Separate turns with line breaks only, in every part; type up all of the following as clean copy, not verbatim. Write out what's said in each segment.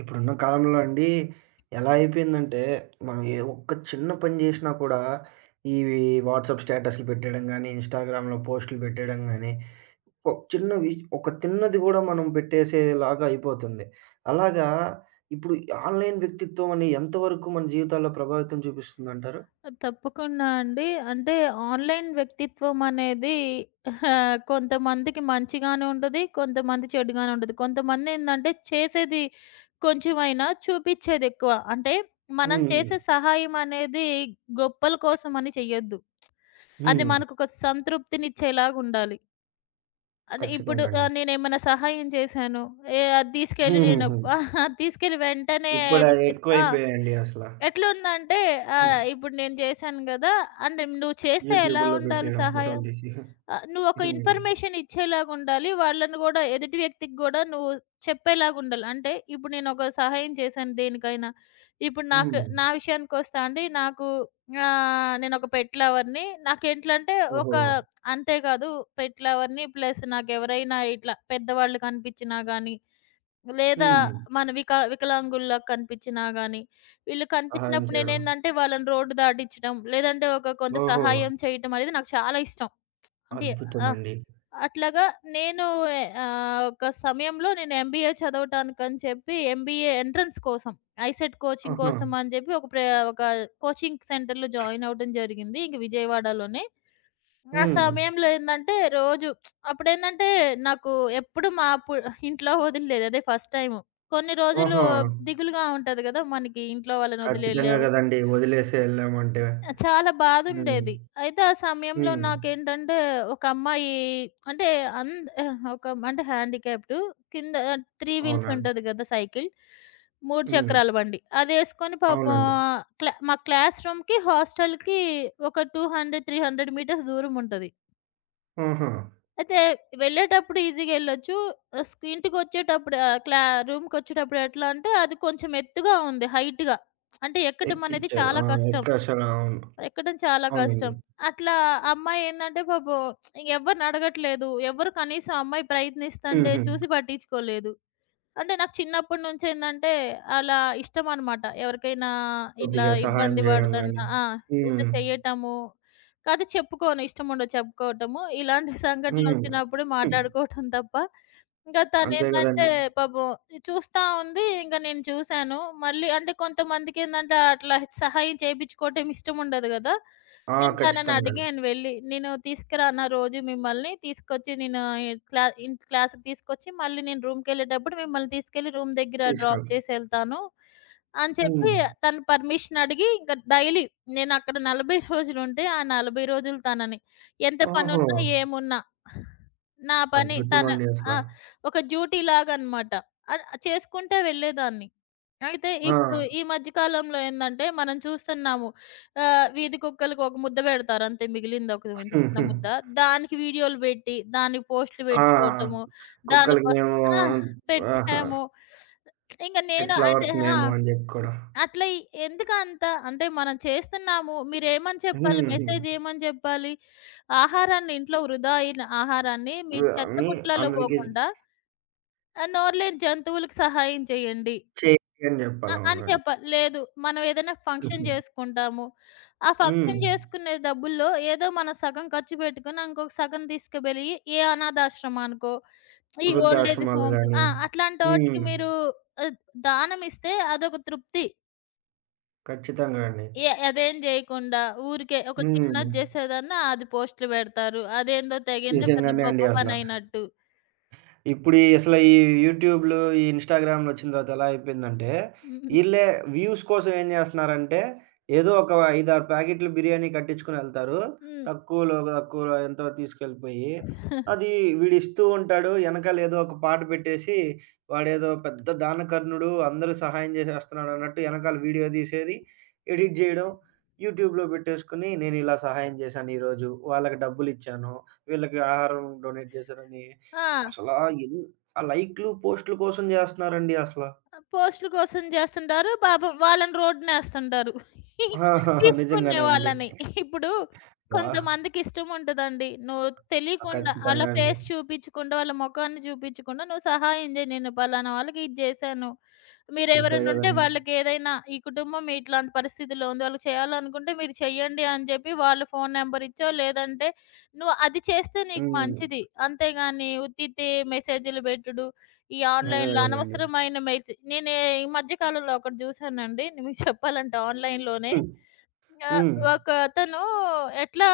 ఇప్పుడున్న కాలంలో అండి ఎలా అయిపోయిందంటే, మనం ఏ ఒక్క చిన్న పని జేసినా కూడా, ఇవి వాట్సాప్ స్టేటస్‌లు పెట్టేయడం గానీ, ఇన్‌స్టాగ్రామ్‌లో పోస్టులు పెట్టేయడం గానీ, ఒక చిన్నవి ఒక తిన్నది గూడా మనం పెట్టేసేలాగా అయిపోతుంది. అలాగా ఇప్పుడు ఆన్‌లైన్ వ్యక్తిత్వం అని ఎంతవరకు మన జీవితాల్లో ప్రభావితం చూపిస్తుందంటారు?
తప్పకుండా అండి. అంటే ఆన్‌లైన్ వ్యక్తిత్వం అనేది కొంతమందికి మంచిగానే ఉంటది. కొంతమంది చెడుగానే ఉంటది. కొంతమందేందంటే చేసేది కొంచెమైనా చూపిచ్చేదెక్కువ. అంటే మనం
హ్మ్.
చేసే సహాయం అనేది గొప్పల కోసమని చెయ్యొద్దు. అది
హ్మ్.
మనకొక సంతృప్తినిచ్చేలాగుండాలి. అంటే ఇప్పుడు
ఖచ్చితంగా అండి.
నేనేమైనా సహాయం చేశాను. ఏ అది తీసుకెళ్ళి నేను
హుహుహు.
ఆహా! తీసుకెళ్ళి వెంటనే
ఇప్పుడవి
తీసుకెళ్ళి ఆ!
ఎక్కువైపోయాయండి అసల.
ఎట్లుందంటే
హ్మ్.
ఇప్పుడు నేను చేశాను గదా! అంటే నువ్వు చేస్తే ఎలా
యూట్యూబుల్లో
ఉండాలి
పెట్టేయడం ఫోటోలు
సహాయం?
తీసి.
నువ్వొక
హ్మ్.
ఇన్ఫర్మేషన్ ఇచ్చేలాగుండాలి. వాళ్ళని గూడా ఎదుటి వ్యక్తికి గూడా నువ్వు చెప్పేలాగుండాలి. అంటే ఇప్పుడు నేనొక సహాయం చేశాను దేనికైనా. ఇప్పుడు నాకు
హ్మ్.
నా విషయానికొస్తా అండి. నాకు నేనొక పెట్ లవర్‌ని. నాకేంట్లంటే
ఓహో!
ఒక అంతే కాదు పెట్ లవర్‌ని ప్లస్ నాకెవరైనా ఇట్లా పెద్దవాళ్ళు కనిపించినా గాని, లేదా
హ్మ్.
మన వికలాంగుల్లా కనిపించినా గాని, వీళ్ళు
సహాయం
కనిపించినప్పుడు
చేయడం.
నేనేందంటే వాళ్ళని రోడ్డు దాటిచ్చడం, లేదంటే ఒక కొంత
ఓహో!
సహాయం చేయటం అనేది నాకు చాలా ఇష్టం. అంటే ఆహ్,
అద్భుతమండి.
అట్లాగా నేను ఒక సమయంలో నేను ఎంబీఏ చదవటానికని చెప్పి ఎంబీఏ ఎంట్రన్స్ కోసం, ఐసెట్ కోచింగ్
ఆహా!
కోసం అని చెప్పి ఒక కోచింగ్ సెంటర్‌లో జాయిన్ అవ్వడం జరిగింది. ఇంక విజయవాడలోనే. ఆ
హ్మ్.
సమయంలో ఏందంటే రోజు అప్పుడేందంటే నాకు ఎప్పుడు మా పు ఇంట్లో వదిలలేదు. అదే ఫస్ట్ టైము. కొన్ని రోజులు
ఓహో!
దిగులుగా ఉంటది గదా! మనకి ఇంట్లో వాళ్ళని వదిలి
ఖచ్చితంగా
ఎళ్ళాము.
గదండీ. వదిలేసి ఎళ్ళామంటే.
ఆ! చాలా
హ్మ్.
బాధుండేది. అయితే ఆ సమయంలో
హ్మ్.
నాకేంటంటే ఒక అమ్మాయి అంటే అంద ఒక అంటే హ్యాండిక్యాప్డ్ కింద 3 వీల్స్
అవునండి.
ఉంటది గదా! సైకిల్. 3
హ్మ్.
చక్రాల బండి. అదేసుకొని పాపం
అవునండి.
క్లాస్ రూమ్‌కి, హాస్టల్‌కి ఒక 200, 300 మీటర్స్ దూరం ఉంటది.
ఆహా!
అయితే వెళ్ళేటప్పుడు ఈజీగా వెళ్ళొచ్చు. ఆహ్, స్క్ ఇంటికొచ్చేటప్పుడు ఆహ్, క్లా రూమ్‌కొచ్చేటప్పుడు ఎట్లా అంటే అది కొంచెం ఎత్తుగా ఉంది హైట్‌గా. అంటే ఎక్కటం అనేది
ఎక్కిచ్చారు. ఆ!
చాలా కష్టం.
ఎక్కేశారు. అవును.
ఎక్కడం చాలా
అవునండి.
కష్టం. అట్లా అమ్మాయి ఏందంటే పాపం ఎవరిని అడగట్లేదు. ఎవరు కనీసం అమ్మాయి ప్రయత్నిస్తంటే
హుహు.
చూసి పట్టించుకోలేదు. అంటే నాకు చిన్నప్పటి నుంచి ఏందంటే, అలా ఇష్టమనమాట. ఎవరికైనా ఇట్లా
కొద్దిగా సహాయం
ఇబ్బంది
జేయడం గాని.
పడుతున్నా ఆ!
హ్మ్.
ఇట్లా చెయ్యటము. కాతే చెప్పుకోను. ఇష్టముండదు చెప్పుకోవటము. ఇలాంటి
హ్మ్.
సంఘటనలొచ్చినప్పుడు
హ్మ్.
మాట్లాడుకోవటం తప్ప, ఇంకా
అంతే
తనేందంటే
గదండీ.
పాపం చూస్తా ఉంది. ఇంక నేను చూసాను. మళ్ళీ అంటే కొంతమందికేందంటే, అట్లా సహాయం చేపిచ్చుకోవటం ఇష్టముండదు గదా!
ఆ!
నేను తనని
ఖచ్చితంగా అండి.
అడిగాను వెళ్ళి. నేను తీసుకురానా రోజు మిమ్మల్ని? తీసుకొచ్చి నేను క్లాస్‌కి తీసుకొచ్చి మళ్ళీ నేను రూమ్‌కెళ్ళేటప్పుడు మిమ్మల్ని తీసుకెళ్ళి రూమ్ దగ్గర డ్రాప్
తీసుకెళ్
చేసి ఎళ్తాను. అని
హ్మ్.
చెప్పి తను పర్మిషన్ అడిగి ఇంక డైలీ నేనక్కడ 40 రోజులుంటే, ఆ 40 రోజులు తనని. ఎంత
ఓహో!
పనున్నా, ఏమున్నా నా పని తన
అద్భుతమండి అసల.
ఆ! ఒక డ్యూటీ లాగనమాట. అ చేసుకుంటా వెళ్ళేదాన్ని. అయితే
ఆ!
ఇప్పుడు ఈ మధ్య కాలంలో ఏందంటే, మనం చూస్తున్నాము. వీధి కుక్కలకి ఒక ముద్ద పెడతారు అంతే. మిగిలింది ఒక ఇంత చిన్న
హుహు.
ముద్ద. దానికి వీడియోలు పెట్టి, దానికి పోస్టులు
ఆ!
పెట్టుకోవటము,
కుక్కలకి
దానికోసం
మేము
ఆ!
ఆహా!
పెట్టాము. ఇంక నేను
పెట్ లవర్స్
అదే ఆ!
మేము అని జెప్పుకోవడం.
అట్లా ఎందుకంత అంటే మనం చేస్తున్నాము. మీరేమని చెప్పాలి?
హుహు.
మెసేజ్ ఏమని చెప్పాలి? ఇంట్లో వృధా అయిన ఆహారాన్ని మీ చెత్త
అని
బుట్టలలో
అందరికి
పోకుండా నోరులేని జంతువులకు సహాయం చేయండి.
చేయండి అని జెప్పాలి.
అని
అవునండి.
చెప్పాలి. లేదు. మనం ఏదైనా ఫంక్షన్
హుహు.
జేసుకుంటాము. ఆ
హ్మ్.
ఫంక్షన్ జేసుకునే డబ్బుల్లో ఏదో మనం సగం ఖర్చు పెట్టుకొని, ఇంకొక సగం తీసుకువెళ్ళి ఏ అనాథాశ్రమానికో, ఈ ఓల్డ్ ఏజ్
వృద్ధాశ్రమాలు
హోమ్స్
గాని
ఆ! అట్లాంటోటికి
హ్మ్.
మీరు ఆహ్, దానం ఇస్తే అదొక తృప్తి.
ఖచ్చితంగా అండి.
ఏ అదేం జేయకుండా ఊరికే ఒక
హ్మ్.
చిన్నది జేసేదన్నా అది పోస్టులు పెడతారు. అదేందో తెగేందో పెద్ద
నిజంగానే
గొప్ప
అండి అసల.
పనయినట్టు.
ఇప్పుడు ఈ అసలు ఈ యూట్యూబ్‌లు, ఈ ఇన్‌స్టాగ్రామ్‌లు వచ్చిన తర్వాత ఎలా అయిపోయిందంటే,
హ్మ్.
ఈళ్ళే వ్యూస్ కోసం ఏం చేస్తన్నారంటే, ఏదో ఒక 5, 6 ప్యాకెట్లు బిర్యానీ కట్టించుకొనెళ్తారు.
హ్మ్.
తక్కువలో తక్కువలో ఎంతో తీసుకెళ్ళిపోయి, అది వీడిస్తూ ఉంటాడు. ఎనకాల ఏదో ఒక పాట పెట్టేసి, వాడేదో పెద్ద దానకర్ణుడు, అందరూ సహాయం చేసేస్తున్నాడు అన్నట్టు ఎనకాల వీడియో తీసేది, ఎడిట్ చేయడం, యూట్యూబ్‌లో పెట్టేసుకొని, నేనిలా సహాయం చేశాను ఈరోజు, వాళ్ళకి డబ్బులిచ్చాను, వీళ్ళకి ఆహారం డొనేట్ చేశానని
ఆ!
అసలా ఎన్ ఆ లైక్‌లు, పోస్ట్‌లు కోసం జేస్తున్నారండి అసల.
ఆ! పోస్ట్‌ల కోసం జేస్తుంటారు. పాపం వాళ్ళని రోడ్డునేస్తుంటారు. తీసుకునే
నిజంగానే అండి.
వాళ్ళని. ఇప్పుడు
వా
కొంతమందికి ఇష్టం ఉంటదండి. నువ్వు తెలియకుండా ఆళ్ళ
ఖచ్చితంగా అండి.
ఫేస్ చూపించకుండా, వాళ్ళ మొఖాన్ని చూపించకుండా నువ్వు సహాయం జేయి. నేను పలానా వాళ్ళకి ఇది జేశాను.
అంతే
మీరెవరైనా ఉంటే
గదండీ.
వాళ్ళకి ఏదైనా ఈ కుటుంబం ఇట్లాంటి పరిస్థితిలో ఉంది. వాళ్ళకి చేయాలనుకుంటే మీరు చెయ్యండి అని జెప్పి వాళ్ళ ఫోను నంబర్ ఇచ్చో, లేదంటే నువ్వు అది చేస్తే నీకు
హ్మ్.
మంచిది. అంతేగాని ఉత్తిత్తి మెసేజులు బెట్టుడు. ఈ
నిజమే
ఆన్‌లైన్‌లో
గదండీ.
అనవసరమైన మెయిల్స్ నేనే ఈ మధ్య కాలంలో ఒకటి జూసానండి. మీకు చెప్పాలంటే ఆన్‌లైన్‌లోనే ఆహ్,
హ్మ్.
ఒకతను ఎట్లా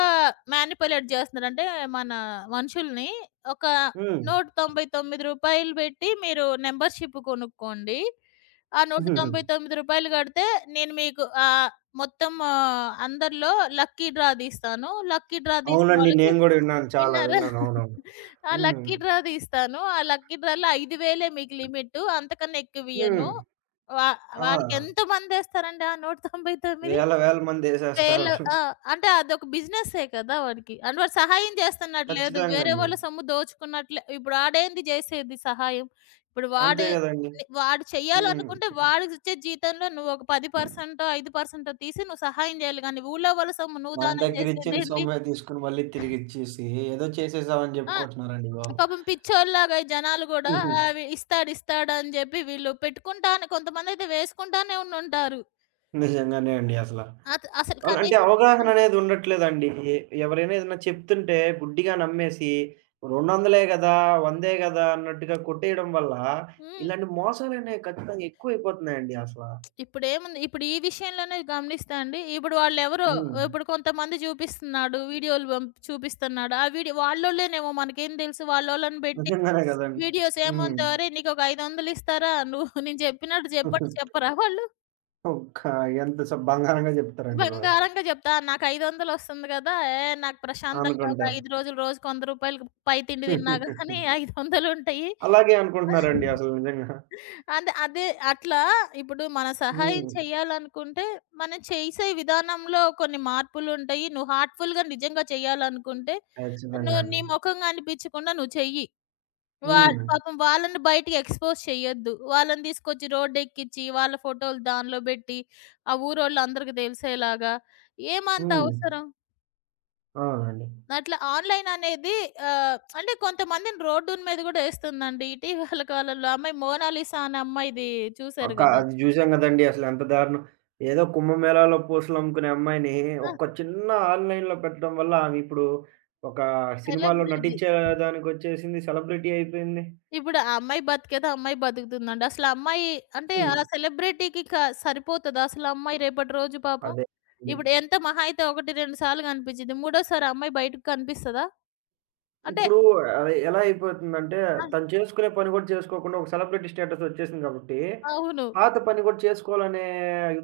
మ్యానిపులేట్ జేస్తున్నాడంటే, మన మనుషుల్ని ఒక రూ.
హ్మ్.
199 బెట్టి మీరు మెంబర్‌షిప్ కొనుక్కోండి. ఆ రూ.
హ్మ్.
199 గడితే నేను మీకు మొత్తం ఆ, అందరిలో లక్కీ డ్రా దీస్తాను. లక్కీ డ్రా
అవునండి.
దీసినోళ్ళకి
నేను గూడా విన్నాను. చాలా
విన్నారా?
విన్నాను. అవునవును.
ఆ
హ్మ్.
లక్కీ డ్రా తీస్తాను. ఆ లక్కీ డ్రాలో 5,000 మీకు లిమిటు. అంతకన్నా
హ్మ్.
ఎక్కువియ్యను. వా
ఆ!
వాడికి ఎంతమందేస్తారండి ఆ 199?
వేల వేల మందేసేస్తారు.
వేలు ఆ! అంటే అదొక బిజినెస్సే కదా వాడికి. అంటే వాడు సహాయం చేస్తున్నట్టు లేదు.
ఖచ్చితంగా
వేరే
అండి.
వాళ్ళ సొమ్ము దోచుకున్నట్లే ఇప్పుడు ఆడేంది జేసేది సహాయం? ఇప్పుడు
అంతే
వాడే
గదండీ.
వాడు
హ్మ్.
చెయ్యాలనుకుంటే వాడికిచ్చే జీతంలో నువ్వొక 10%, 5%, తీసి నువ్వు సహాయం జేయాలి గానీ, ఊళ్ళో వాళ్ళ సొమ్ము నువ్వు
మన
దానం
దగ్గర ఇచ్చిన
జేసేదేంది?
సొమ్మే తీసుకొని మళ్ళీ తిరిగిచ్చేసి, ఏదో చేసేసామని
ఆ!
జెప్పుకుంటున్నారండి
పాపం పిచ్చోల్లాగా ఈ జనాలు గూడా
బాబు.
అవి ఇస్తాడు, ఇస్తాడు అని జెప్పి వీళ్ళు పెట్టుకుంటానే కొంతమందయితే వేసుకుంటానే ఉండుంటారు.
నిజంగానే అండి అసల.
అత అసలు
ఆళ్ళు అంటే
కనీసం
అవగాహన అనేది ఉండట్లేదండి. ఎవరైనా ఏదైనా చెప్తుంటే గుడ్డిగా నమ్మేసి, "200లే గదా! 100 గదా!" అన్నట్టుగా కొట్టేయడం వల్ల,
హ్మ్.
ఇలాంటి మోసాలనేవి ఖచ్చితంగా ఎక్కువైపోతున్నాయండి అసల.
ఇప్పుడేముంది ఇప్పుడు ఈ విషయంలోనే గమనిస్తే అండి, ఇప్పుడు వాళ్ళెవరో
హ్మ్.
ఇప్పుడు కొంతమంది చూపిస్తున్నాడు. వీడియోలు చూపిస్తున్నాడు. ఆ వీడియో వాళ్ళోళ్ళేనేమో మనకేం తెలుసు? వాళ్ళోళ్ళని పెట్టి
నిజంగానే గదండీ!
వీడియోస్
హ్మ్.
ఏముంది? "ఒరేయ్! నీకొక 500 ఇస్తారా? నువ్వు నేను చెప్పినట్టు చెప్పంటే" చెప్పరా వాళ్ళు?
ఒక్క ఎంత బంగారంగా జెప్తారండి బాబు.
బంగారంగా జెప్తా. నాకు 500 ఒస్తుంది గదా! ఏ నాకు ప్రశాంతంగా ఒక
అనుకుంటారు.
5 రోజులు రోజుకు 100 రూపాయలకి పై తిండి తిన్నా గానీ 500 ఉంటయి.
అలాగే అనుకుంటున్నారండి అసలు నిజంగా.
అంటే అదే అదే అట్లా ఇప్పుడు మన సహాయం
హ్మ్.
చేయాలనుకుంటే, మనం చేసే విధానంలో కొన్ని మార్పులుంటయి. నువ్వు హార్ట్‌ఫుల్‌గా నిజంగా చేయాలనుకుంటే,
ఖచ్చితంగా
నువ్వు
అండి.
నీ మొఖం గనిపిచ్చకుండా నువ్వు చెయ్యి.
హ్మ్.
పాపం వాళ్ళని బయటికి ఎక్స్‌పోజ్ చెయ్యొద్దు. వాళ్ళని తీసుకొచ్చి రోడ్డెక్కిచ్చి, వాళ్ళ ఫోటోలు దానిలో బెట్టి, ఆ ఊరోళ్ళందరికి తెలిసేలాగా ఏమంత
హ్మ్.
అవసరం?
అవునండి.
అట్లా ఆన్‌లైన్ అనేది ఆహ్, అంటే కొంతమందిని రోడ్డున మీద గూడా ఎస్తుందండి. ఇటీవల కాలంలో ఆ అమ్మాయి మోనాలిసా అనే అమ్మాయిది చూసారు
అక్క
గదా!
అది జూసాం గదండీ అసలెంత దారుణం. ఏదో కుంభమేళాలో పూసలమ్ముకునే అమ్మాయిని ఒక్క చిన్న ఆన్‌లైన్‌లో పెట్టడం వల్ల ఆమె ఇప్పుడు ఒక సినిమాలో
సెలబ్రిటీ.
నటించే దానికొచ్చేసింది. సెలబ్రిటీ అయిపోయింది.
ఇప్పుడు ఆ అమ్మాయి బతికేదో అమ్మాయి బతుకుతుందండి. అసలు ఆ అమ్మాయి అంటే ఆ
హ్మ్.
సెలబ్రిటీకి సరిపోతదా అసలు ఆ అమ్మాయి రేపటి రోజు పాపం?
అదే. ఉంది.
ఇప్పుడు ఎంత మహా అయితే 1, 2 సార్లు కనిపించిద్ది. మూడోసారి ఆ అమ్మాయి బయటకి కనిపిస్తదా? అంటే
ఇప్పుడు అది ఎలా అయిపోతుందంటే,
ఆహ్,
తను చేసుకునే పని గూడా చేసుకోకుండా ఒక సెలబ్రిటీ స్టేటస్ ఒచ్చేసింది గాబట్టి,
అవును.
పాత పని గూడా చేసుకోవాలనే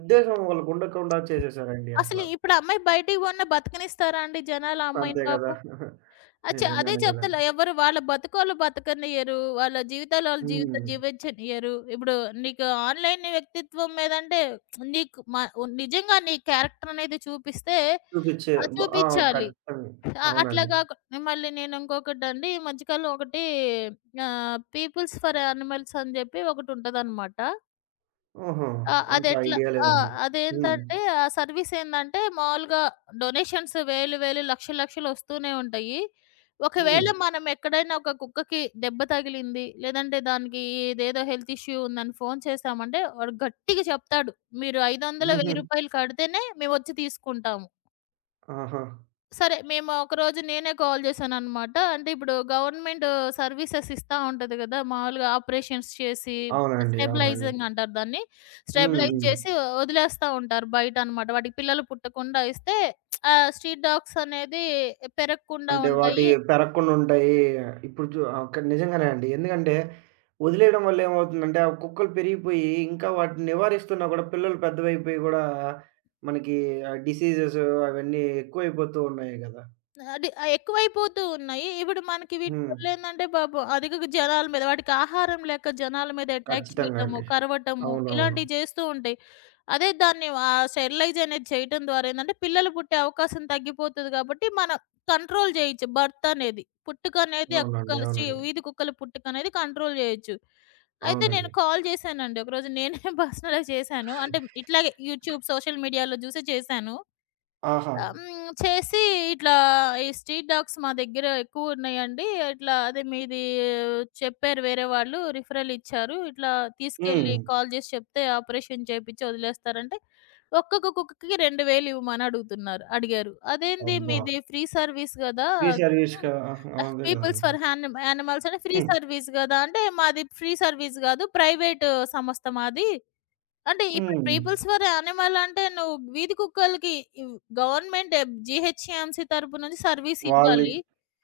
ఉద్దేశం వాళ్ళకుండకుండా చేసేసారండి అసల.
అసలు ఇప్పుడు ఆ అమ్మాయి బయటికి పోయినా బతకనిస్తారా అండి జనాలు ఆ అమ్మాయిని
అంతే గదా!
పాపం? అచ్చ అదే
నిజంగానే
చెప్తలే
గదండీ.
ఎవరు వాళ్ళ బతుకోళ్ళు బతకనియ్యరు. వాళ్ళ జీవితాలు వాళ్ళు
హ్మ్.
జీవించనియ్యరు. ఇప్పుడు నీకు ఆన్‌లైన్ వ్యక్తిత్వం మీదంటే నీకు మ నిజంగా నీ క్యారెక్టర్ అనేది చూపిస్తే
చూపిచ్చే
ఆ!
బ్ ఆ!
చూపిచ్చాలి.
ఖచ్చితంగా.
ఆహ్, అట్లా
అవునండి.
గాకు మళ్ళీ నేను ఇంకొకటండి ఈ మధ్యకాలం ఒకటి పీపుల్స్ ఫర్ యానిమల్స్ అని జెప్పి ఒకటుంటదనమాట.
ఓహో!
ఆ!
అంత
అదెట్లా
ఐడియా
ఆ!
లేదండి. హ్మ్.
అదేంటంటే ఆ సర్వీస్ ఏందంటే మాములుగా డొనేషన్స్ వేలు వేలు, లక్షలు లక్షలు ఒస్తూనే ఉంటాయి.
హ్మ్.
ఒకవేళ మనం ఎక్కడైనా ఒక కుక్కకి దెబ్బ తగిలింది, లేదంటే దానికి ఇదేదో హెల్త్ ఇష్యూ ఉందని ఫోను చేశామంటే వాడు గట్టిగా చెప్తాడు. మీరు 500,
హుహు.
రూ. 1000 కడితేనే మేమొచ్చి తీసుకుంటాం.
ఆహా!
సరే. మేము ఒకరోజు నేనే కాల్ చేశాననమాట. అంటే ఇప్పుడు గవర్నమెంట్ సర్వీసెస్ ఇస్తా ఉంటది కదా! మామూలుగా ఆపరేషన్స్ చేసి
అవునండి. అవునండి.
స్టెబిలైజింగ్ అంటారు దాన్ని.
హ్మ్.
స్టెబిలైజ్
హ్మ్.
చేసి వదిలేస్తా ఉంటారు బయటనమాట. వాటికి పిల్లలు పుట్టకుండా ఇస్తే స్ట్రీట్ డాగ్స్ అనేది పెరగకుండా
అంటే వాటి
ఉంటాయి.
పెరగకుండా ఉంటాయి. ఇప్పుడు అక్కడ నిజంగానే అండి. ఎందుకంటే వదిలేయడం వల్ల ఏమవుతుందంటే ఆ కుక్కలు పెరిగిపోయి ఇంకా వాటిని నివారిస్తున్నా కూడా పిల్లలు పెద్దవైపోయి కూడా మనకి ఆ డిసీజెస్ అవన్నీ ఎక్కువైపోతూ ఉన్నాయి గదా!
అది ఎక్కువైపోతూ ఉన్నాయి. ఇప్పుడు మనకి వీటి
హ్మ్.
వల్లేందంటే పాపం అధిక జనాల మీద వాటికి ఆహారం లేక జనాల మీద అటాక్
ఖచ్చితంగా
చేయటము,
అండి.
కరవటము
అవునవును.
ఇలాంటివి చేస్తూ ఉంటాయి. అదే దాన్ని స్టెరిలైజ్ అనేది చేయటం ద్వారా ఏందంటే పిల్లలు పుట్టే అవకాశం తగ్గిపోతది కాబట్టి మనం కంట్రోల్ చేయొచ్చు బర్త్ అనేది. పుట్టుక అనేది ఆ
అవునండి.
కుక్కలు
అవునండి.
వీధి కుక్కల పుట్టుక అనేది కంట్రోల్ చేయొచ్చు. అయితే నేను
అవునండి.
కాల్ చేశానండి. ఒకరోజు నేనే పర్సనల్‌గా చేశాను. అంటే ఇట్లాగే యూట్యూబ్, సోషల్ మీడియాలో చూసి చేశాను.
ఆహా!
ఆహ్, హ్మ్. చేసి ఇట్లా ఈ స్ట్రీట్ డాగ్స్ మా దగ్గర ఎక్కువున్నాయండి. ఇట్లా అదే మీది చెప్పారు వేరే వాళ్ళు రిఫరల్ ఇచ్చారు. ఇట్లా
హ్మ్.
తీసుకెళ్ళి కాల్ చేసి చెప్తే ఆపరేషన్ చేపిచ్చి వదిలేస్తారంటే, ఒక్కొక్క కుక్కకి 2000 ఇవ్వమని అడుగుతున్నారు. అడిగారు. అదేంది
అబ్బా!
మీది ఫ్రీ సర్వీస్ గదా!
ఫ్రీ సర్వీస్
హ్మ్.
కా ఆహా! అదే
పీపుల్స్
గదండీ.
ఫర్ యానిమల్స్ అని ఫ్రీ
హ్మ్.
సర్వీస్ గదా! అంటే మాది ఫ్రీ సర్వీస్ గాదు. ప్రైవేట్ సంస్థ మాది. అంటే ఇప్పుడు
హ్మ్.
పీపుల్స్ ఫర్ యానిమల్ అంటే నువ్వు వీధి కుక్కలకి ఇవ్ గవర్నమెంట్ జీహెచ్ఎంసీ తరపు నుంచి సర్వీస్
వాళ్ళి
ఇవ్వాలి.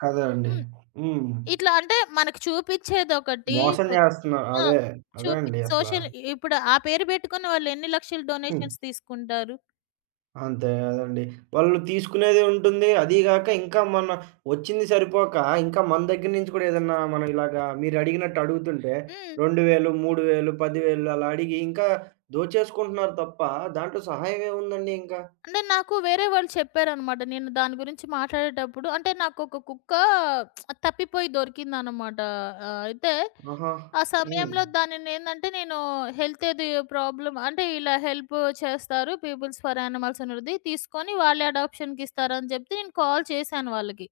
కదా అండి.
హ్మ్.
హ్మ్.
ఇట్లా అంటే మనకు చూపిచ్చేదొకటి
మోసం
సో
జేస్తున్నారు.
ఆ!
అదే. అదే
చూపి
అండి అసల.
సోషల్ ఇప్పుడు ఆ పేరు పెట్టుకుని వాళ్ళు ఎన్ని లక్షలు
హ్మ్.
డొనేషన్స్ తీసుకుంటారు.
అంతే గదండీ. వాళ్ళు తీసుకునేది ఉంటుంది. అదీ గాక ఇంకా మన వచ్చింది సరిపోక, ఇంకా మన దగ్గర నుంచి కూడా ఏదన్నా మనం ఇలాగా మీరడిగినట్టు అడుగుతుంటే
హ్మ్.
2000, 3000, 10,000 అలా అడిగి ఇంకా దోచేసుకుంటున్నారు తప్ప దాంట్లో సహాయం ఏముందండి ఇంకా?
అంటే నాకు వేరే వాళ్ళు చెప్పారనమాట. నేను దాని గురించి మాట్లాడేటప్పుడు అంటే నాకొక కుక్క తప్పిపోయి దొరికిందనమాట. అయితే
ఆహా!
ఆ
హ్మ్.
సమయంలో దానినేందంటే నేను హెల్త్ ఏది ప్రాబ్లమ్ అంటే ఇలా హెల్ప్ చేస్తారు పీపుల్స్ ఫర్ యానిమల్స్ అనేది. తీసుకొని వాళ్ళే అడాప్షన్‌కి ఇస్తారని చెప్తే నేను కాల్ చేశాను వాళ్ళకి.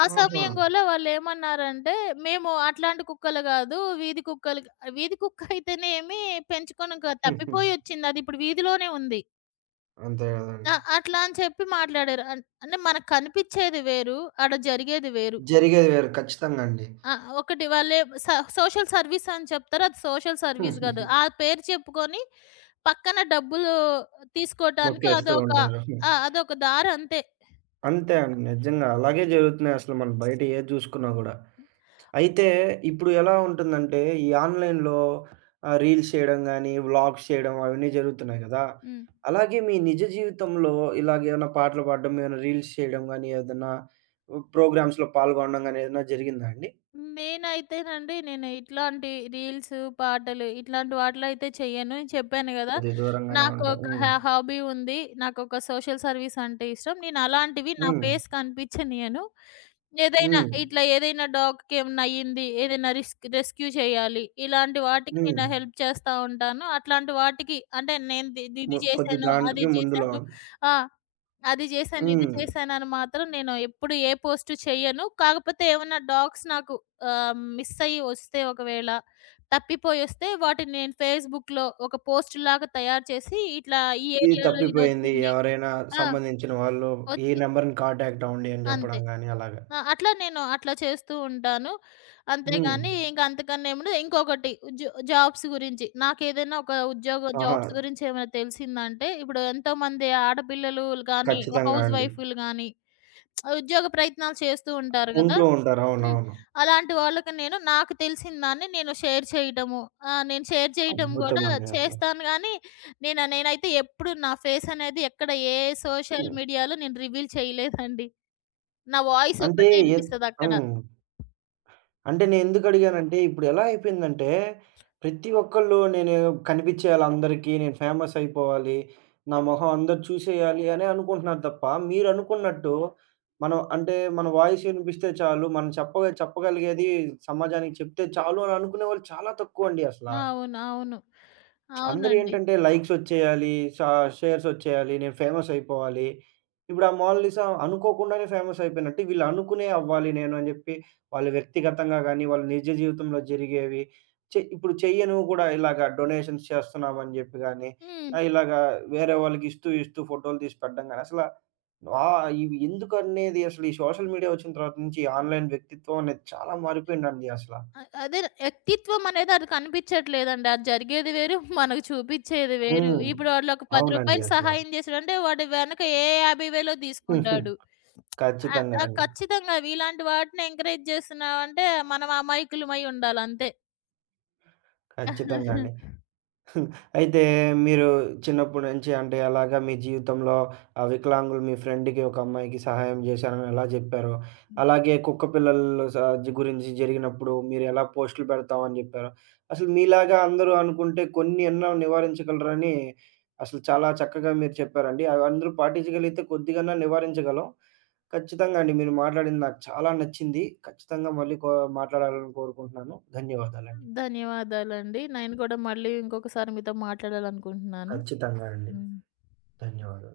ఆ
ఆహా!
సమయం గూడా వాళ్ళేమన్నారంటే, "మేము అట్లాంటి కుక్కలు గాదు. వీధి కుక్కలు" వీధి కుక్క అయితేనేమి పెంచుకొని ఇంక తప్పిపోయొచ్చింది. అదిప్పుడు వీధిలోనే ఉంది.
అంతే గదండీ.
ఆ! అట్లా అని చెప్పి మాట్లాడారు. అన్ అంటే మనకు కనిపిచ్చేది వేరు. ఆడ జరిగేది వేరు.
జరిగేది వేరు. ఖచ్చితంగా అండి.
ఆ! ఒకటి వాళ్ళే స సోషల్ సర్వీస్ అని చెప్తారు. అది సోషల్ సర్వీస్ గాదు. ఆ పేరు చెప్పుకొని పక్కన డబ్బులు తీసుకోటానికి
నొక్కేస్తూ
అదొక
ఉంటారు.
ఆ! అదొక దారంతే.
అంతే అండి. నిజంగా అలాగే జరుగుతున్నాయసలు మనం బయట ఏది జూసుకున్నా గూడా. అయితే ఇప్పుడు ఎలా ఉంటుందంటే, ఈ ఆన్‌లైన్‌లో రీల్స్ చేయడం గానీ, వ్లాగ్స్ చేయడం అవన్నీ జరుగుతున్నాయి గదా!
హ్మ్.
అలాగే మీ నిజ జీవితంలో ఇలాగేమైనా పాటలు పాడడం, ఏమైనా రీల్స్ చేయడం గానీ, ఏదన్నా ప్రోగ్రామ్స్‌లో పాల్గొనడం గానీ ఏదైనా జరిగిందా అండి?
నేనైతేనండి నేను ఇట్లాంటి రీల్స్, పాటలు ఇట్లాంటి వాటిలో అయితే చెయ్యను. చెప్పాను గదా!
కొద్దిగా దూరంగానే ఉంటారు.
నాకొక
హ్మ్.
హాబీ ఉంది. నాకొక సోషల్ సర్వీస్ అంటే ఇష్టం. నేను అలాంటివి నా
హ్మ్.
ఫేస్ కనిపించనీయను. ఏదైనా
హ్మ్.
ఇట్లా ఏదైనా డాగ్‌కి ఏమన్నా అయ్యింది, ఏదైనా రెస్క్యూ చేయాలి. ఇలాంటి వాటికి
హ్మ్.
నేను హెల్ప్ చేస్తా ఉంటాను. అట్లాంటి వాటికి అంటే నేను ది ది- ఇది
కొద్ది
చేశాను, అది
దానికి ముందులో
చేశాను ఆ! అది చేశాను, ఇది
హ్మ్.
చేశానని మాత్రం నేను ఎప్పుడు ఏ పోస్ట్ చెయ్యను. కాకపోతే ఏమన్నా డాగ్స్ నాకు మిస్ అయ్యి వస్తే ఒకవేళ తప్పిపోయొస్తే వాటిని నేను ఫేస్‌బుక్‌లో ఒక పోస్ట్‌లాగా తయారు చేసి ఇట్లా ఈ
ఇది
ఏరియాలో
తప్పిపోయింది.
ఇదొచ్చింది.
ఎవరైనా
ఆ!
సంబంధించిన వాళ్ళు ఈ
వచ్చి
నంబర్‌ని కాంటాక్ట్ అవ్వండి అని
అంతే.
చెప్పడం గాని అలాగా.
ఆ! అట్లా నేను అట్లా చేస్తూ ఉంటాను.
హ్మ్.
అంతేగాని ఇంక అంతకన్నా ఏముండదు. ఇంకొకటి జాబ్స్ గురించి నాకేదైనా ఒక ఉద్యోగ
ఆహా!
జాబ్స్ గురించి ఏమైనా తెలిసిందంటే, ఇప్పుడు ఎంతోమంది ఆడపిల్లలు గాని,
ఖచ్చితంగా
హౌస్
అండి.
వైఫ్‌లు గాని ఉద్యోగ ప్రయత్నాలు చేస్తూ ఉంటారు గదా!
ఉంటూ ఉంటారు.
హ్మ్.
అవునవును.
అలాంటి వాళ్ళకి నేను నాకు తెలిసిన దాన్ని నేను షేర్ చేయటము. నేను షేర్ చేయటం గూడా
అద్భుతమండి అసలు.
చేస్తాను గానీ, నేనైతే ఎప్పుడు నా ఫేస్ అనేది ఎక్కడ ఏ సోషల్
హ్మ్.
మీడియాలో నేను రివీల్ చేయలేదండి. నా వాయిస్
అంటే
ఒక్కటే
ఎన్
ఇనిపిస్తదక్కడ.
హ్మ్. అంటే నేనెందుకు అడిగానంటే, ఇప్పుడెలా అయిపోయిందంటే, ప్రతి ఒక్కళ్ళు నేను కనిపిచ్చేయాలి అందరికీ, నేను ఫేమస్ అయిపోవాలి, నా మొహం అందరూ చూసేయాలి అనే అనుకుంటున్నారు తప్ప, మీరనుకున్నట్టు మనం అంటే మన వాయిస్ వినిపిస్తే చాలు, మనం చెప్పగలిగేది సమాజానికి చెప్తే చాలు అని అనుకునేవాళ్ళు చాలా తక్కువండి అసల.
అవును.
అందరూ
అవునండి.
ఏంటంటే లైక్స్ వచ్చేయాలి, షేర్స్ వచ్చేయాలి, నేను ఫేమస్ అయిపోవాలి. ఇప్పుడు ఆ మోనాలిసా అనుకోకుండానే ఫేమస్ అయిపోయినట్టు వీళ్ళు అనుకునే అవ్వాలి నేను అని జెప్పి, వాళ్ళు వ్యక్తిగతంగా గాని, వాళ్ళ నిజ జీవితంలో జరిగేవి ఇప్పుడు చెయ్యనివి గూడా ఇలాగ డొనేషన్స్ చేస్తున్నామని జెప్పి గాని,
హ్మ్.
ఇలాగా వేరే వాళ్ళకి ఇస్తూ ఫోటోలు తీసి పెట్టడం గాని, అసల ఇవి ఎందుకనేది అసలు ఈ సోషల్ మీడియా వచ్చిన తర్వాత నుంచి ఆన్‌లైన్ వ్యక్తిత్వం అనేది చాలా మారిపోయిందండి అసల.
అదే వ్యక్తిత్వం అనేది అది కనిపించట్లేదండి. అది జరిగేది వేరు, మనకు చూపించేది వేరు.
హ్మ్.
ఇప్పుడు వాళ్ళొక రూ.
అవునండి
10
అసల.
సహాయం చేసాడంటే వాడి వెనక ఏ 50,000 తీసుకుంటాడు.
ఖచ్చితంగా అండి.
ఖచ్చితంగా అవి ఇలాంటి వాటిని ఎంకరేజ్ చేస్తున్నావంటే మనం అమాయకులమై ఉండాలంతే.
ఖచ్చితంగా అండి. అయితే మీరు చిన్నప్పటి నుంచి అంటే అలాగా మీ జీవితంలో ఆ వికలాంగులు మీ ఫ్రెండ్‌కి ఒక అమ్మాయికి సహాయం చేశారని ఎలా చెప్పారో, అలాగే కుక్క పిల్లలు గురించి జరిగినప్పుడు మీరు ఎలా పోస్టులు పెడతామని చెప్పారో, అసలు మీలాగా అందరూ అనుకుంటే కొన్ని అన్నా నివారించగలరని అసలు చాలా చక్కగా మీరు చెప్పారండి. అవి అందరూ పాటించగలిగితే కొద్దిగన్నా నివారించగలం. ఖచ్చితంగా అండి. మీరు మాట్లాడింది నాకు చాలా నచ్చింది. ఖచ్చితంగా మళ్ళీ మాట్లాడాలని కోరుకుంటున్నాను. ధన్యవాదాలండి.
ధన్యవాదాలండి. నేను కూడా మళ్ళీ ఇంకొకసారి మీతో మాట్లాడాలనుకుంటున్నాను.
ఖచ్చితంగా అండి.
హ్మ్.
ధన్యవాదాలు.